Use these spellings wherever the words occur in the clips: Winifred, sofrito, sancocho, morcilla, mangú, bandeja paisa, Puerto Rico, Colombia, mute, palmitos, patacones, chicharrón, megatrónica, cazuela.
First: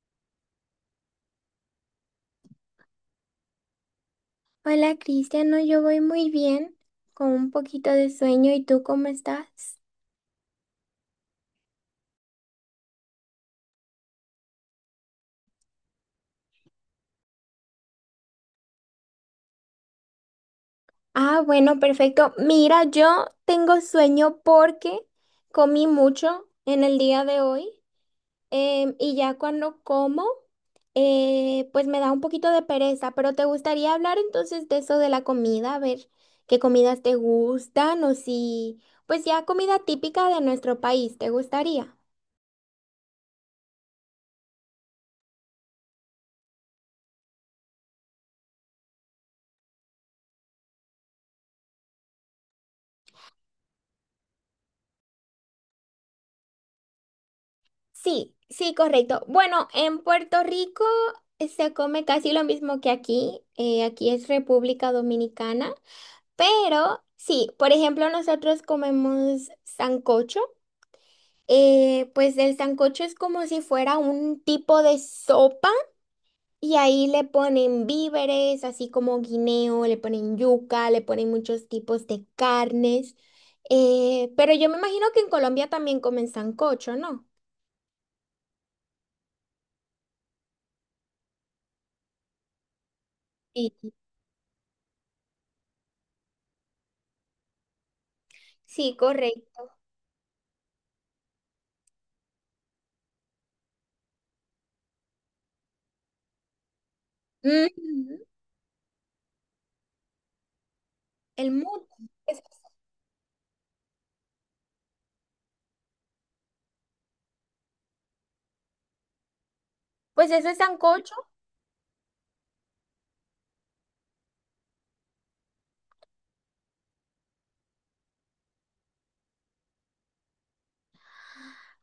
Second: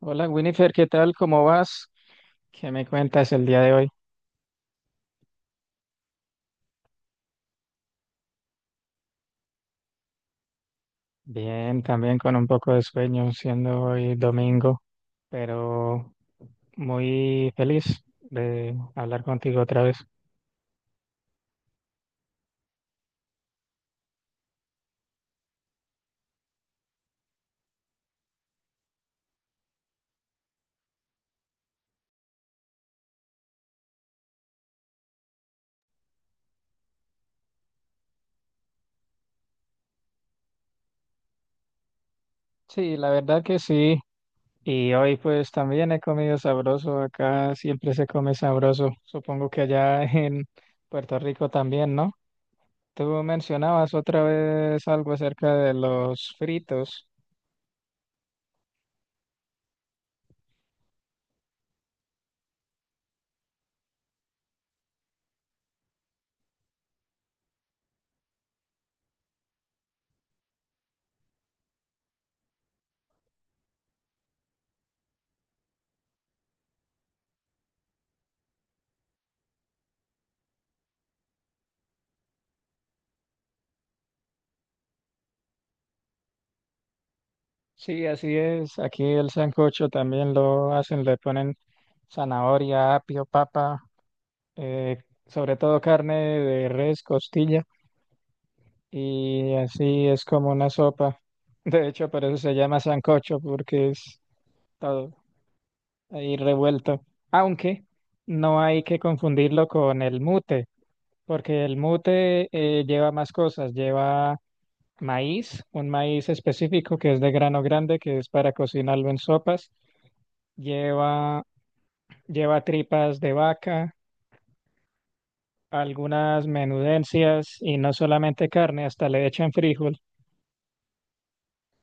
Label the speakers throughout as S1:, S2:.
S1: Hola Winifred, ¿qué tal? ¿Cómo vas? ¿Qué me cuentas el día de hoy?
S2: Hola Cristian, no, yo voy muy bien, con un poquito de sueño. ¿Y tú cómo estás?
S1: Bien, también con un poco de sueño, siendo hoy domingo, pero muy feliz de hablar contigo otra vez.
S2: Ah, bueno, perfecto. Mira, yo tengo sueño porque comí mucho en el día de hoy y ya cuando como, pues me da un poquito de pereza, pero ¿te gustaría hablar entonces de eso de la comida? A ver qué comidas te gustan o si, pues ya comida típica de nuestro país, ¿te gustaría?
S1: Sí, la verdad que sí. Y hoy pues también he comido sabroso. Acá siempre se come sabroso. Supongo que allá en Puerto Rico también, ¿no? Tú mencionabas otra vez algo acerca de los fritos.
S2: Sí, sí, correcto. Bueno, en Puerto Rico se come casi lo mismo que aquí. Aquí es República Dominicana, pero sí, por ejemplo, nosotros comemos sancocho. Pues el sancocho es como si fuera un tipo de sopa y ahí le ponen víveres, así como guineo, le ponen yuca, le ponen muchos tipos de carnes. Pero yo me imagino que en Colombia también comen sancocho, ¿no?
S1: Sí, así es. Aquí el sancocho también lo hacen, le ponen zanahoria, apio,
S2: Sí.
S1: papa, eh, sobre todo carne de res, costilla,
S2: Sí,
S1: y
S2: correcto.
S1: así es como una sopa. De hecho, por eso se llama sancocho, porque es todo ahí revuelto. Aunque
S2: Ujú.
S1: no hay que confundirlo con el mute,
S2: El
S1: porque el
S2: muro. Es-
S1: mute lleva más cosas, lleva maíz, un maíz específico que es de grano grande, que es para cocinarlo en sopas.
S2: Pues ese sancocho.
S1: Lleva, lleva tripas de vaca, algunas menudencias y no solamente carne, hasta le echan frijol.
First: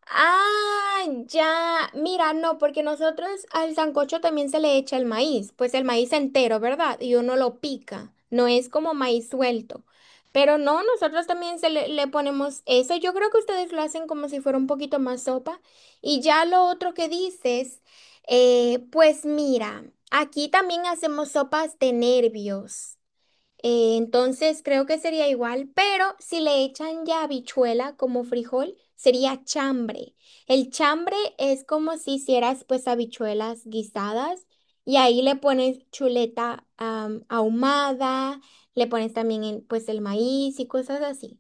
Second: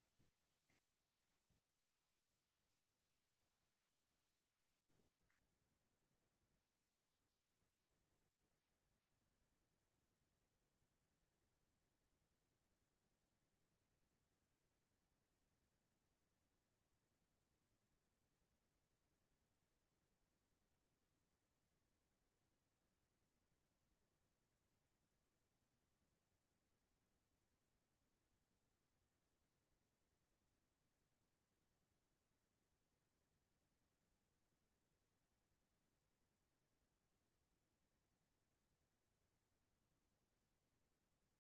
S2: Ah, ya. Mira, no, porque nosotros al sancocho también se le echa el maíz. Pues el maíz entero, ¿verdad? Y uno lo pica. No es como maíz suelto. Pero no, nosotros también se le, le ponemos eso. Yo creo que ustedes lo hacen como si fuera un poquito más sopa. Y ya lo otro que dices, pues mira, aquí también hacemos sopas de nervios. Entonces creo que sería igual, pero si le echan ya habichuela como frijol, sería chambre. El chambre es como si hicieras pues habichuelas guisadas y ahí le pones chuleta ahumada, le pones también el, pues el maíz y cosas así.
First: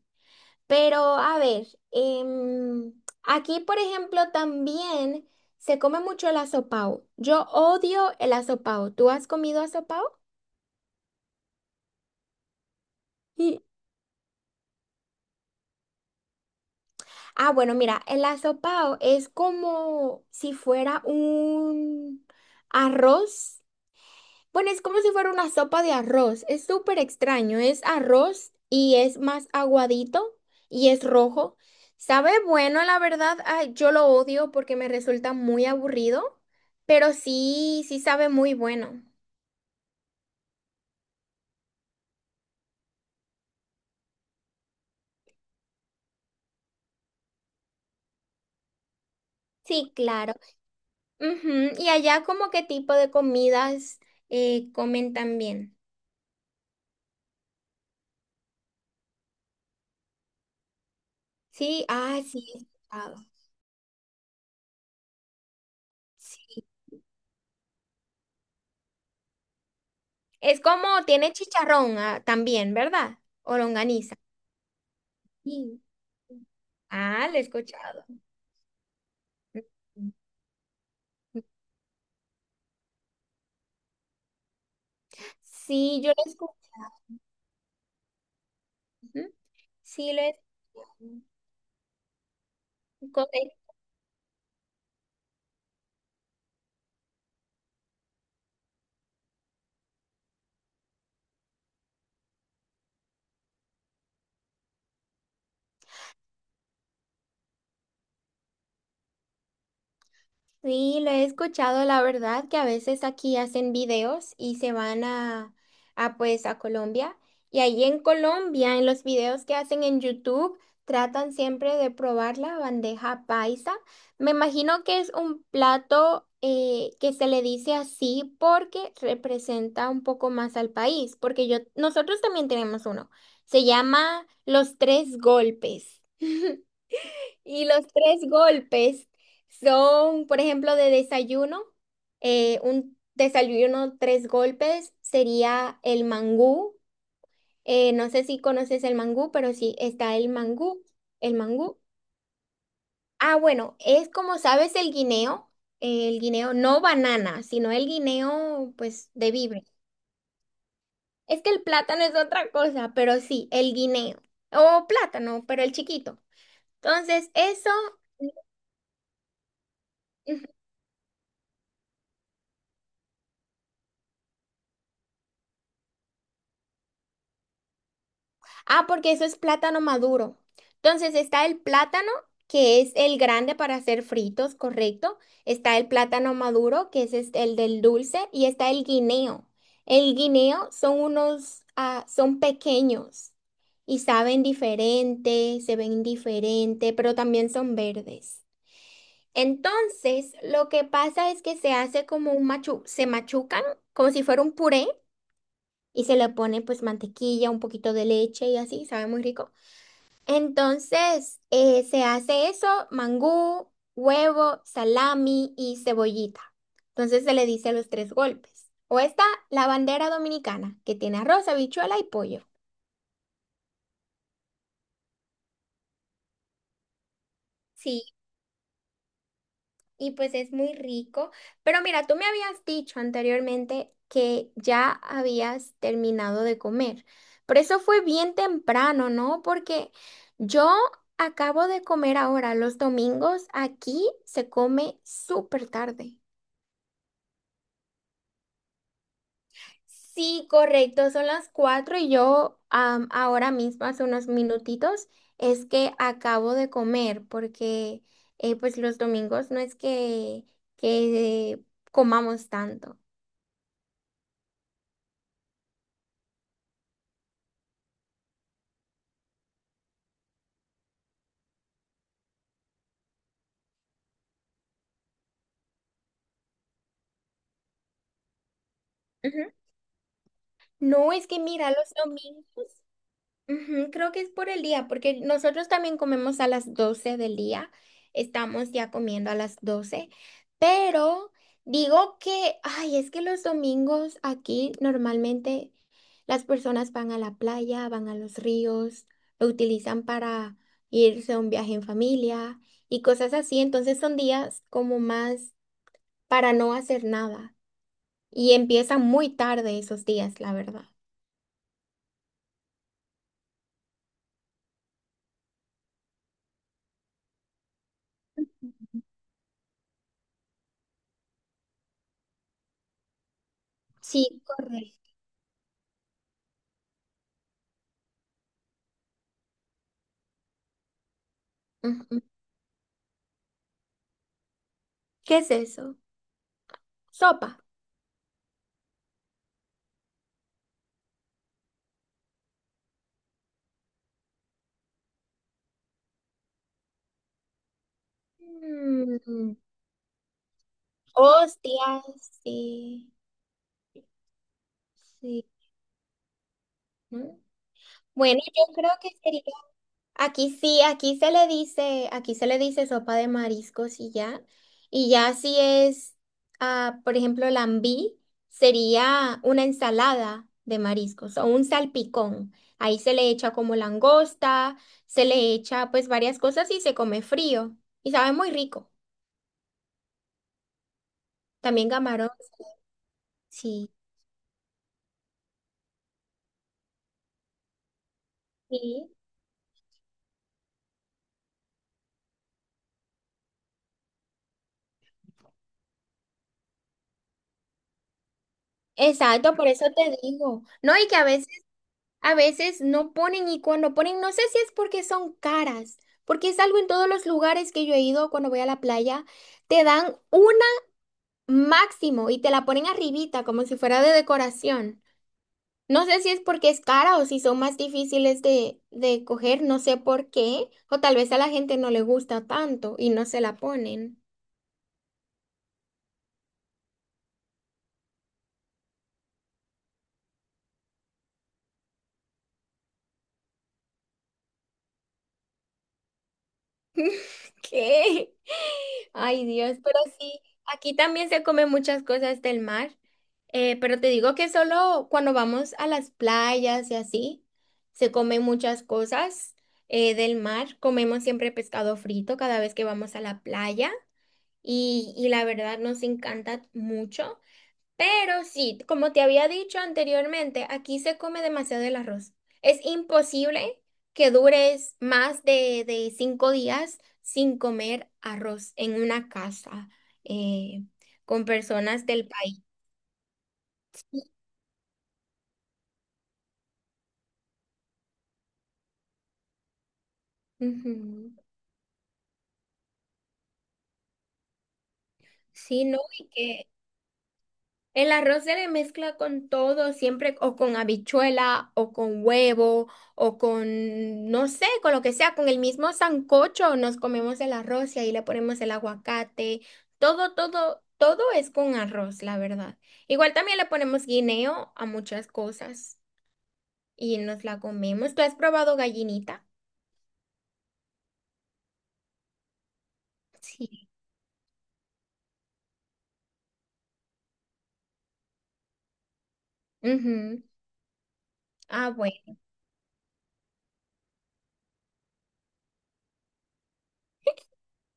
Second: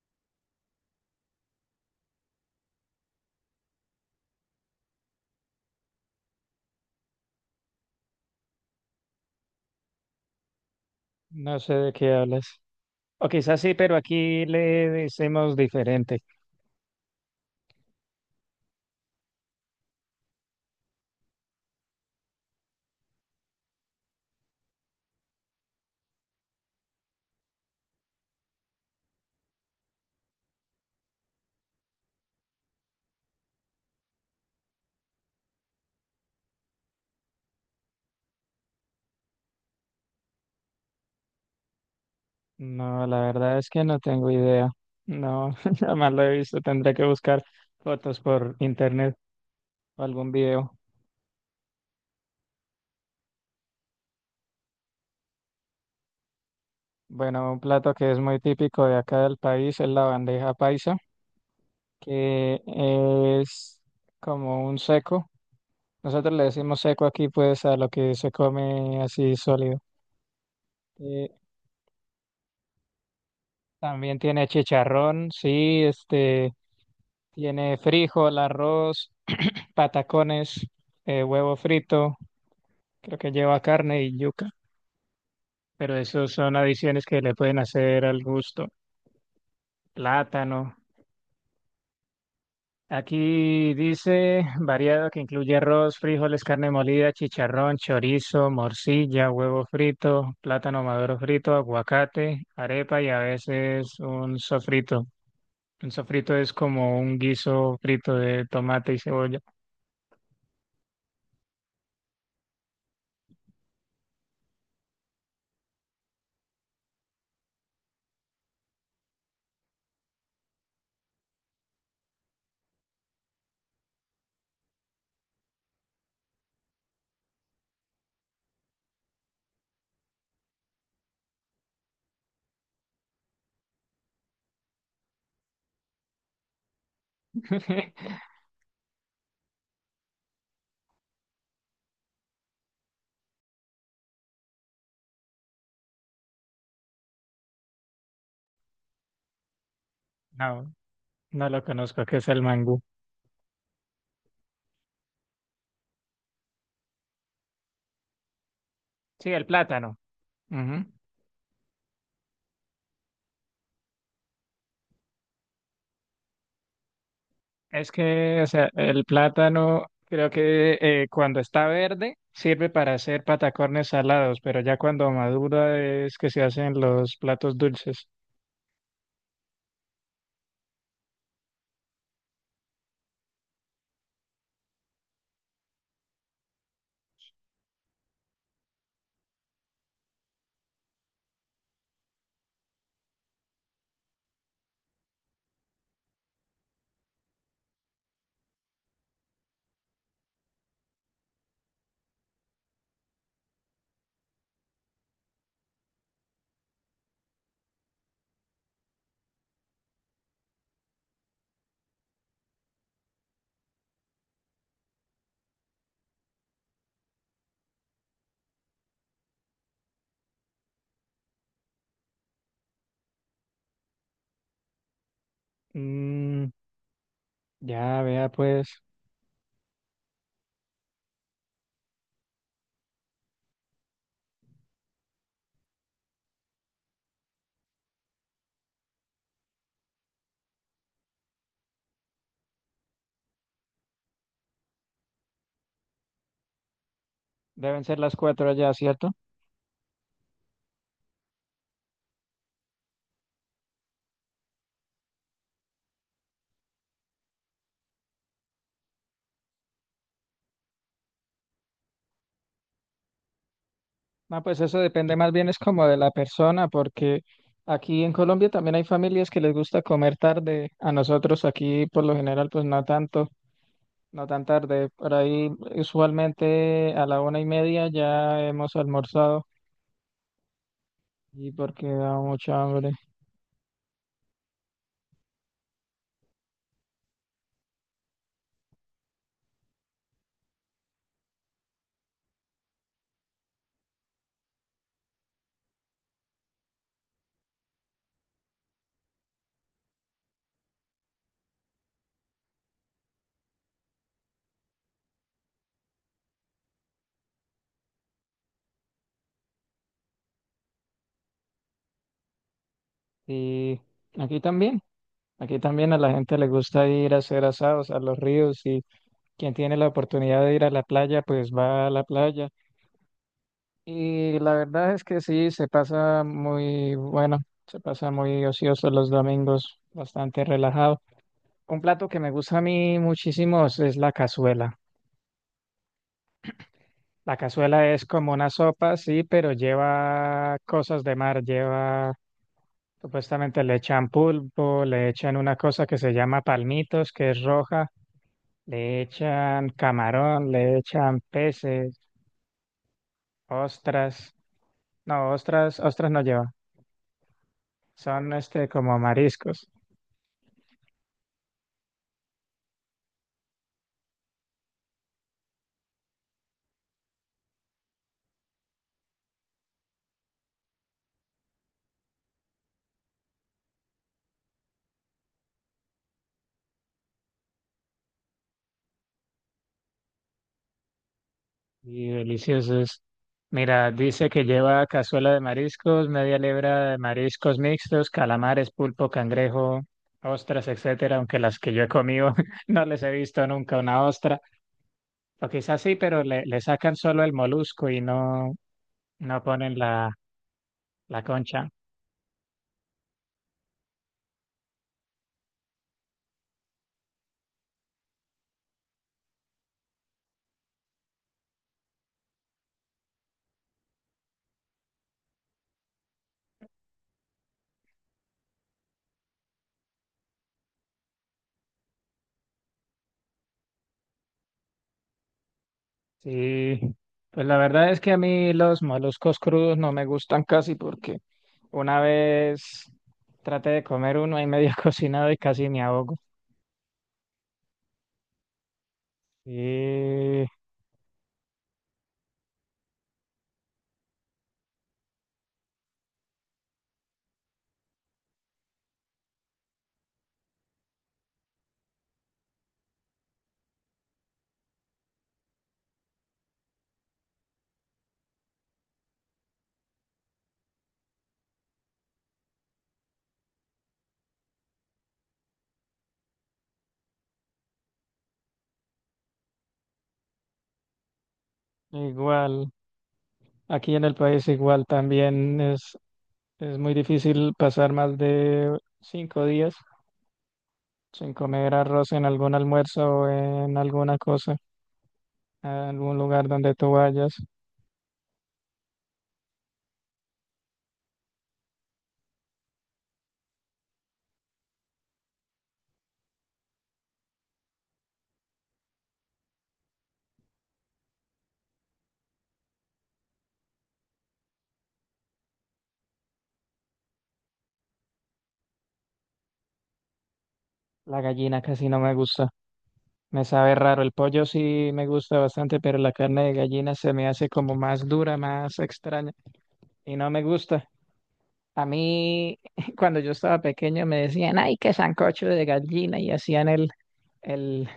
S2: Pero a ver, em, aquí por ejemplo también se come mucho el asopao. Yo odio el asopao. ¿Tú has comido asopao?
S1: No sé de qué hablas. O quizás sí, pero aquí le decimos diferente.
S2: Ah, bueno, mira, el asopao es como si fuera un arroz. Bueno, es como si fuera una sopa de arroz. Es súper extraño. Es arroz y es más aguadito y es rojo. Sabe bueno, la verdad, ah, yo lo odio porque me resulta muy aburrido, pero sí, sí sabe muy bueno.
S1: No, la verdad es que no tengo idea. No, jamás lo he visto. Tendré que buscar fotos por internet
S2: Sí,
S1: o algún
S2: claro.
S1: video.
S2: Ujú. Y allá, ¿como qué tipo de comidas comen también?
S1: Bueno, un plato que es muy típico de acá del país es la bandeja paisa,
S2: Sí, ah, sí, he
S1: que
S2: escuchado.
S1: es como un seco. Nosotros le decimos seco aquí, pues, a lo que se come así sólido.
S2: Es como
S1: Eh,
S2: tiene chicharrón ah, también, ¿verdad? O longaniza.
S1: también tiene chicharrón,
S2: Sí.
S1: sí, este,
S2: Ah, lo he
S1: tiene
S2: escuchado.
S1: frijol, arroz, patacones, huevo frito, creo que lleva carne y yuca, pero
S2: Sí, yo lo
S1: esos
S2: escucho.
S1: son adiciones que le pueden hacer al gusto.
S2: Sí, lo he
S1: Plátano.
S2: escuchado.
S1: Aquí dice variado que incluye arroz, frijoles, carne molida, chicharrón, chorizo, morcilla, huevo frito, plátano maduro frito, aguacate, arepa y a veces un sofrito. Un sofrito es como un guiso frito de tomate y cebolla.
S2: Sí, lo he escuchado, la verdad, que a veces aquí hacen videos y se van a pues a Colombia. Y ahí en Colombia, en los videos que hacen en YouTube, tratan siempre de probar la bandeja paisa. Me imagino que es un plato que se le dice así porque representa un poco más al país, porque yo, nosotros también tenemos uno. Se llama Los Tres Golpes. Y los tres golpes son, por ejemplo, de desayuno. Un desayuno tres golpes sería el mangú. No sé si conoces el mangú, pero sí está el
S1: No,
S2: mangú. El
S1: no lo
S2: mangú.
S1: conozco, ¿qué es el mangú?
S2: Ah, bueno, es como sabes el guineo. El guineo, no banana, sino el guineo, pues,
S1: Sí,
S2: de
S1: el
S2: vibre.
S1: plátano. Ujú.
S2: Es que el plátano es otra cosa, pero sí, el guineo. O plátano, pero el chiquito. Entonces, eso.
S1: Es que, o sea, el plátano creo que cuando está verde sirve para hacer patacones salados, pero ya cuando madura es que se hacen los platos dulces.
S2: Ah, porque eso es plátano maduro. Entonces está el plátano, que es el grande para hacer fritos, correcto. Está el plátano maduro, que es este- el del dulce, y está el guineo. El guineo son unos, ah, son pequeños y saben diferente, se ven diferente, pero también son verdes. Entonces, lo que pasa es que se hace como un machu, se machucan como si fuera un puré y se le pone pues mantequilla, un poquito de leche y así, sabe muy rico. Entonces, se hace eso, mangú, huevo, salami y cebollita. Entonces se le dice los tres golpes. O está la bandera dominicana, que tiene arroz, habichuela y pollo.
S1: Mm, ya,
S2: Sí,
S1: vea, pues
S2: y pues es muy rico. Pero mira, tú me habías dicho anteriormente que ya habías terminado de comer. Pero eso fue bien temprano, ¿no? Porque yo acabo de comer ahora. Los domingos aquí se come súper tarde.
S1: deben ser las cuatro allá, ¿cierto?
S2: Sí, correcto, son las 4 y yo ahora mismo, hace unos minutitos, es que acabo de comer porque pues los domingos no es que comamos tanto.
S1: No, pues eso depende más bien es como de la persona, porque aquí en Colombia también hay familias que les gusta comer tarde. A nosotros aquí por lo general pues no tanto, no tan tarde, por ahí usualmente a la 1:30 ya hemos almorzado,
S2: No, es que
S1: y
S2: mira,
S1: porque
S2: los
S1: da mucha
S2: domingos,
S1: hambre.
S2: ujú, creo que es por el día, porque nosotros también comemos a las 12 del día, estamos ya comiendo a las 12 pero digo que, ay, es que los domingos aquí normalmente las personas van a la playa, van a los ríos, lo utilizan para irse a un viaje en familia y cosas así, entonces son días como más para no hacer nada y empiezan muy tarde esos días, la verdad.
S1: Y aquí también, a la gente le gusta ir a hacer asados a los ríos, y quien tiene la oportunidad de ir a la playa, pues va a la playa. Y
S2: Sí,
S1: la verdad
S2: correcto.
S1: es que sí, se pasa muy bueno, se pasa muy ocioso los domingos, bastante relajado. Un plato que
S2: Ujú.
S1: me gusta a mí muchísimo es la cazuela.
S2: ¿Qué es eso?
S1: La
S2: Sopa.
S1: cazuela es como una sopa, sí, pero lleva cosas de mar, lleva, supuestamente le echan pulpo, le echan una cosa que se llama palmitos, que es roja, le
S2: Mm,
S1: echan camarón, le echan peces,
S2: hostias, sí,
S1: ostras, no,
S2: sí.
S1: ostras no lleva,
S2: ¿No?
S1: son
S2: Bueno,
S1: este
S2: yo creo
S1: como
S2: que sería.
S1: mariscos.
S2: Aquí sí, aquí se le dice, aquí se le dice sopa de mariscos y ya. Y ya si es, ah, por ejemplo, lambí, sería una ensalada de mariscos o un salpicón. Ahí se le echa como langosta, se le echa pues varias cosas y se come frío. Y sabe muy rico. También
S1: Y
S2: camarón,
S1: deliciosos.
S2: sí.
S1: Mira, dice que lleva cazuela de mariscos, media libra de mariscos mixtos, calamares, pulpo,
S2: Sí,
S1: cangrejo, ostras, etcétera, aunque las que yo he comido no les he visto nunca una ostra. O quizás sí, pero le sacan solo el molusco y no, no
S2: exacto, por
S1: ponen
S2: eso
S1: la,
S2: te digo. No, y que
S1: la concha.
S2: a veces no ponen y cuando ponen, no sé si es porque son caras, porque es algo en todos los lugares que yo he ido cuando voy a la playa, te dan una máximo y te la ponen arribita como si fuera de decoración. No sé si es porque es cara o si son más difíciles de coger, no sé por qué, o tal vez a la gente no le gusta tanto y no se la ponen.
S1: Sí, pues la verdad es que a mí los moluscos crudos no me gustan casi porque una vez traté de comer uno ahí medio cocinado y casi me ahogo.
S2: ¿Qué? Ay, Dios, pero sí,
S1: Sí,
S2: aquí también se comen muchas cosas del mar, pero te digo que solo cuando vamos a las playas y así, se comen muchas cosas del mar. Comemos siempre pescado frito cada vez que vamos a la playa y la verdad nos encanta mucho. Pero sí, como te había dicho anteriormente, aquí se come demasiado el arroz. Es imposible que dures más de cinco días sin comer arroz en una casa eh, con personas del país.
S1: igual, aquí en el país igual también es muy difícil pasar más de 5 días
S2: Ujú.
S1: sin comer arroz en algún almuerzo o en alguna cosa, en
S2: Sí, no,
S1: algún
S2: y
S1: lugar
S2: que
S1: donde tú vayas.
S2: el arroz se le mezcla con todo, siempre o con habichuela o con huevo o con, no sé, con lo que sea, con el mismo sancocho nos comemos el arroz y ahí le ponemos el aguacate, todo, todo, todo es con arroz, la verdad. Igual también le ponemos guineo a muchas cosas y nos la comemos. ¿Tú has probado gallinita?
S1: La gallina casi no me gusta, me sabe
S2: Sí.
S1: raro. El pollo sí me gusta bastante, pero la carne de gallina se me hace como más dura, más extraña y no me
S2: Ujú.
S1: gusta. A
S2: Ah, bueno.
S1: mí, cuando yo estaba pequeño, me decían, ay, qué sancocho de gallina, y hacían El,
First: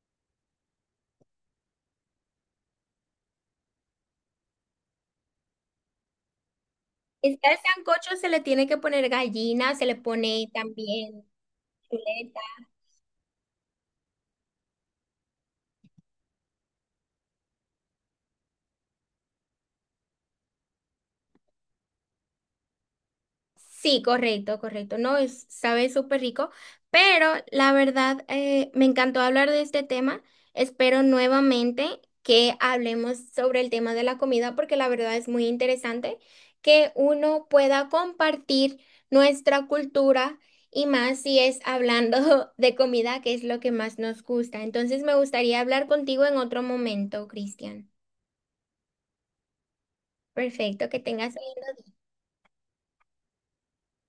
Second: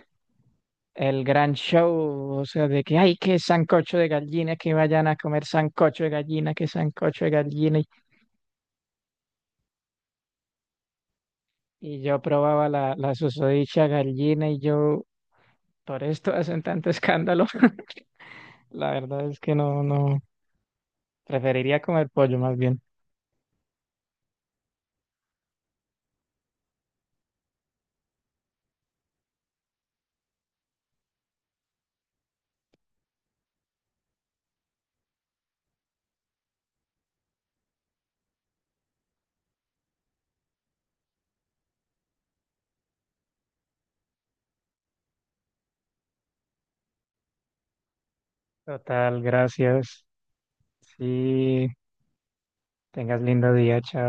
S1: el gran show, o sea, de que hay que sancocho de gallina, que vayan a comer sancocho de gallina, que sancocho de
S2: Este
S1: gallina. Y,
S2: sancocho se le tiene que poner gallina, se le pone también
S1: y yo
S2: chuleta.
S1: probaba la susodicha gallina y yo, ¿por esto hacen tanto escándalo? La verdad es que no, no, preferiría comer pollo más bien.
S2: Sí, correcto, correcto. No, es, sabe súper rico, pero la verdad me encantó hablar de este tema. Espero nuevamente que hablemos sobre el tema de la comida porque la verdad es muy interesante que uno pueda compartir nuestra cultura y más si es hablando de comida, que es lo que más nos gusta. Entonces me gustaría hablar contigo en otro momento, Cristian.
S1: Total, gracias.
S2: Perfecto, que tengas
S1: Sí,
S2: lindo día.
S1: tengas lindo día, chao.